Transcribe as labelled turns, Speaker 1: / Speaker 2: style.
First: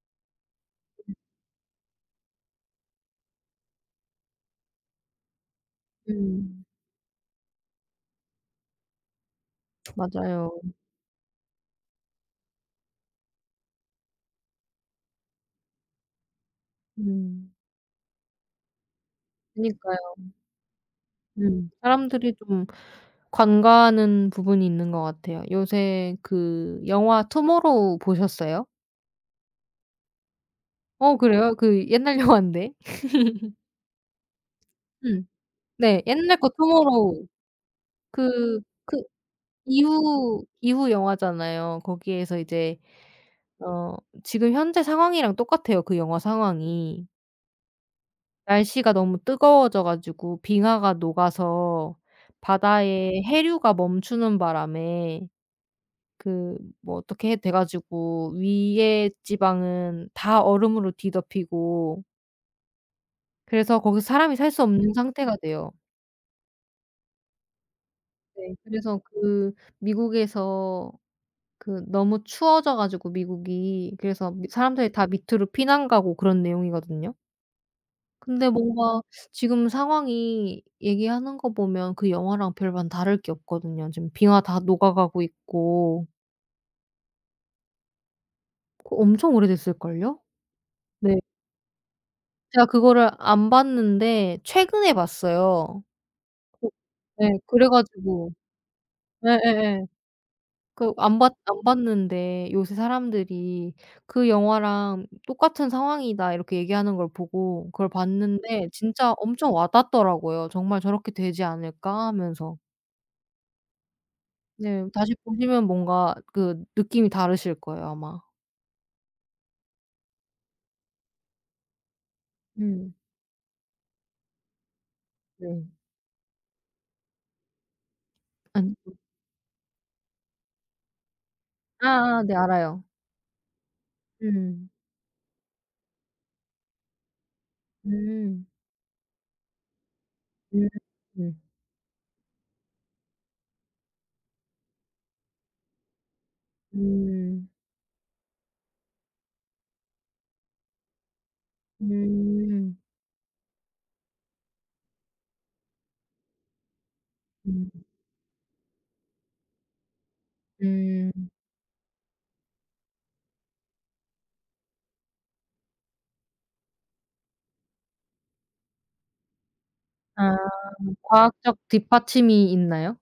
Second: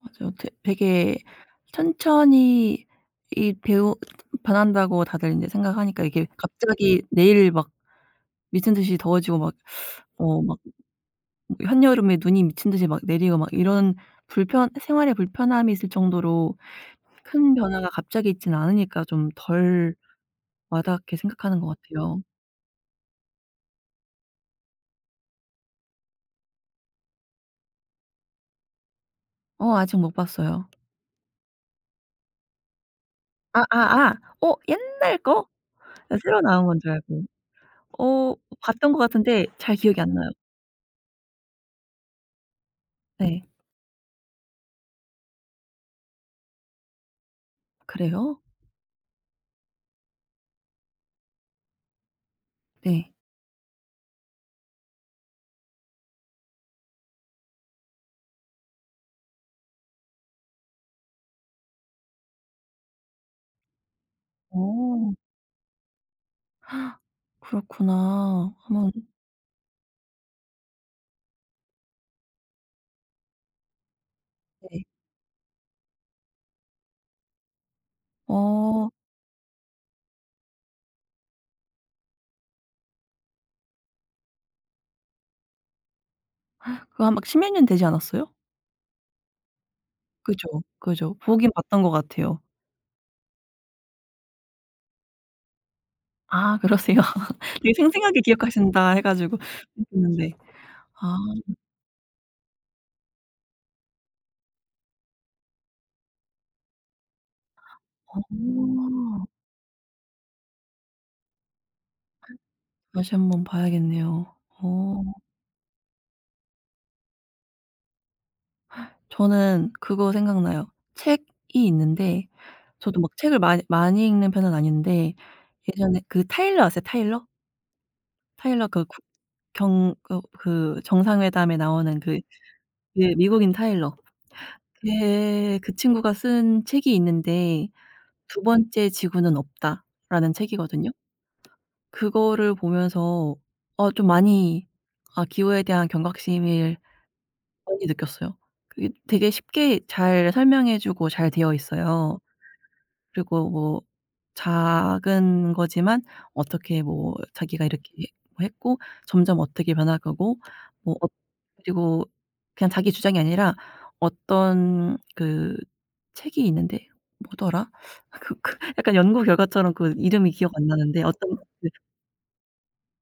Speaker 1: 맞아요. 되 되게
Speaker 2: [unintelligible]
Speaker 1: 천천히 이 배우 변한다고 다들 인제 생각하니까 이게
Speaker 2: 음.
Speaker 1: 갑자기 내일 막 미친 듯이 더워지고 막 어
Speaker 2: 맞아요.
Speaker 1: 막 한여름에 눈이 미친 듯이 막 내리고 막 이런 불편 생활에 불편함이 있을 정도로
Speaker 2: 음.
Speaker 1: 큰 변화가 갑자기 있진 않으니까 좀 덜
Speaker 2: 그니까요.
Speaker 1: 와닿게 생각하는 것
Speaker 2: 음.
Speaker 1: 같아요.
Speaker 2: 사람들이 좀 간과하는 부분이 있는 것 같아요. 요새 그 영화 투모로우 보셨어요?
Speaker 1: 어 아직 못 봤어요.
Speaker 2: 어 그래요? 그 옛날 영화인데.
Speaker 1: 아아아. 어 옛날
Speaker 2: 음.
Speaker 1: 거?
Speaker 2: 네.
Speaker 1: 난
Speaker 2: 옛날
Speaker 1: 새로
Speaker 2: 거
Speaker 1: 나온 건 줄 알고.
Speaker 2: 투모로우.
Speaker 1: 어
Speaker 2: 그
Speaker 1: 봤던
Speaker 2: 그
Speaker 1: 것 같은데 잘 기억이 안 나요.
Speaker 2: 기후 기후 영화잖아요. 거기에서 이제
Speaker 1: 네.
Speaker 2: 어 지금 현재 상황이랑 똑같아요 그 영화 상황이.
Speaker 1: 그래요?
Speaker 2: 날씨가 너무 뜨거워져 가지고 빙하가 녹아서
Speaker 1: 네.
Speaker 2: 바다에 해류가 멈추는 바람에 그 뭐 어떻게 돼 가지고 위에 지방은 다 얼음으로 뒤덮이고 그래서 거기서 사람이 살 수 없는
Speaker 1: 어.
Speaker 2: 상태가 돼요.
Speaker 1: 그렇구나.
Speaker 2: 네.
Speaker 1: 하면
Speaker 2: 그래서 그 미국에서 그 너무 추워져 가지고 미국이 그래서 미
Speaker 1: 네.
Speaker 2: 사람들이 다 밑으로 피난 가고 그런 내용이거든요. 근데
Speaker 1: 어.
Speaker 2: 뭔가 지금 상황이 얘기하는 거 보면 그 영화랑 별반 다를 게 없거든요, 지금 빙하 다 녹아가고 있고.
Speaker 1: 그거 한 막 십몇 년 되지 않았어요?
Speaker 2: 그 엄청 오래됐을걸요?
Speaker 1: 그죠. 그죠.
Speaker 2: 네.
Speaker 1: 보긴 봤던 것 같아요.
Speaker 2: 제가 그거를 안 봤는데 최근에 봤어요.
Speaker 1: 아
Speaker 2: 그
Speaker 1: 그러세요.
Speaker 2: 네 그래
Speaker 1: 되게 생생하게
Speaker 2: 가지고
Speaker 1: 기억하신다 해 가지고
Speaker 2: 예예예.
Speaker 1: [unintelligible] 는데
Speaker 2: 그
Speaker 1: 아.
Speaker 2: 안 봤 안 봤는데 요새 사람들이 "그 영화랑 똑같은 상황이다." 이렇게 얘기하는 걸 보고 그걸 봤는데 진짜
Speaker 1: 어.
Speaker 2: 엄청 와닿더라고요, '정말 저렇게 되지 않을까?' 하면서.
Speaker 1: 다시 한번 봐야겠네요.
Speaker 2: 네.
Speaker 1: 어.
Speaker 2: 다시 보시면 뭔가 그 느낌이 다르실 거예요 아마.
Speaker 1: 저는 그거 생각나요. 책이 있는데
Speaker 2: 음.
Speaker 1: 저도 막 책을 많이 많이 읽는 편은 아닌데
Speaker 2: 네.
Speaker 1: 예전에 그 타일러 아세요 타일러? 타일러
Speaker 2: 아니.
Speaker 1: 그 국
Speaker 2: [unintelligible]
Speaker 1: 경 어 그 정상회담에 나오는 그
Speaker 2: 아아 네. 알아요.
Speaker 1: 예 미국인 타일러
Speaker 2: 음.
Speaker 1: 걔 그 친구가 쓴 책이 있는데 "두
Speaker 2: 음.
Speaker 1: 번째 지구는 없다."라는
Speaker 2: 음
Speaker 1: 책이거든요.
Speaker 2: 음.
Speaker 1: 그거를 보면서 어 좀 많이 아 기후에 대한 경각심을
Speaker 2: 음.
Speaker 1: 많이 느꼈어요. 그게 되게 쉽게 잘 설명해 주고 잘되어 있어요.
Speaker 2: 음.
Speaker 1: 그리고 뭐 작은 거지만 어떻게 뭐 자기가
Speaker 2: 음.
Speaker 1: 이렇게 했 했고 점점 어떻게 변할 거고 뭐 엇
Speaker 2: 음.
Speaker 1: 그리고 그냥 자기 주장이 아니라 어떤 그 책이 있는데 뭐더라 아 그 그 약간 연구 결과처럼 그 이름이
Speaker 2: 아.
Speaker 1: 기억 안 나는데 어떤
Speaker 2: 과학적
Speaker 1: 그
Speaker 2: 뒷받침이 있나요?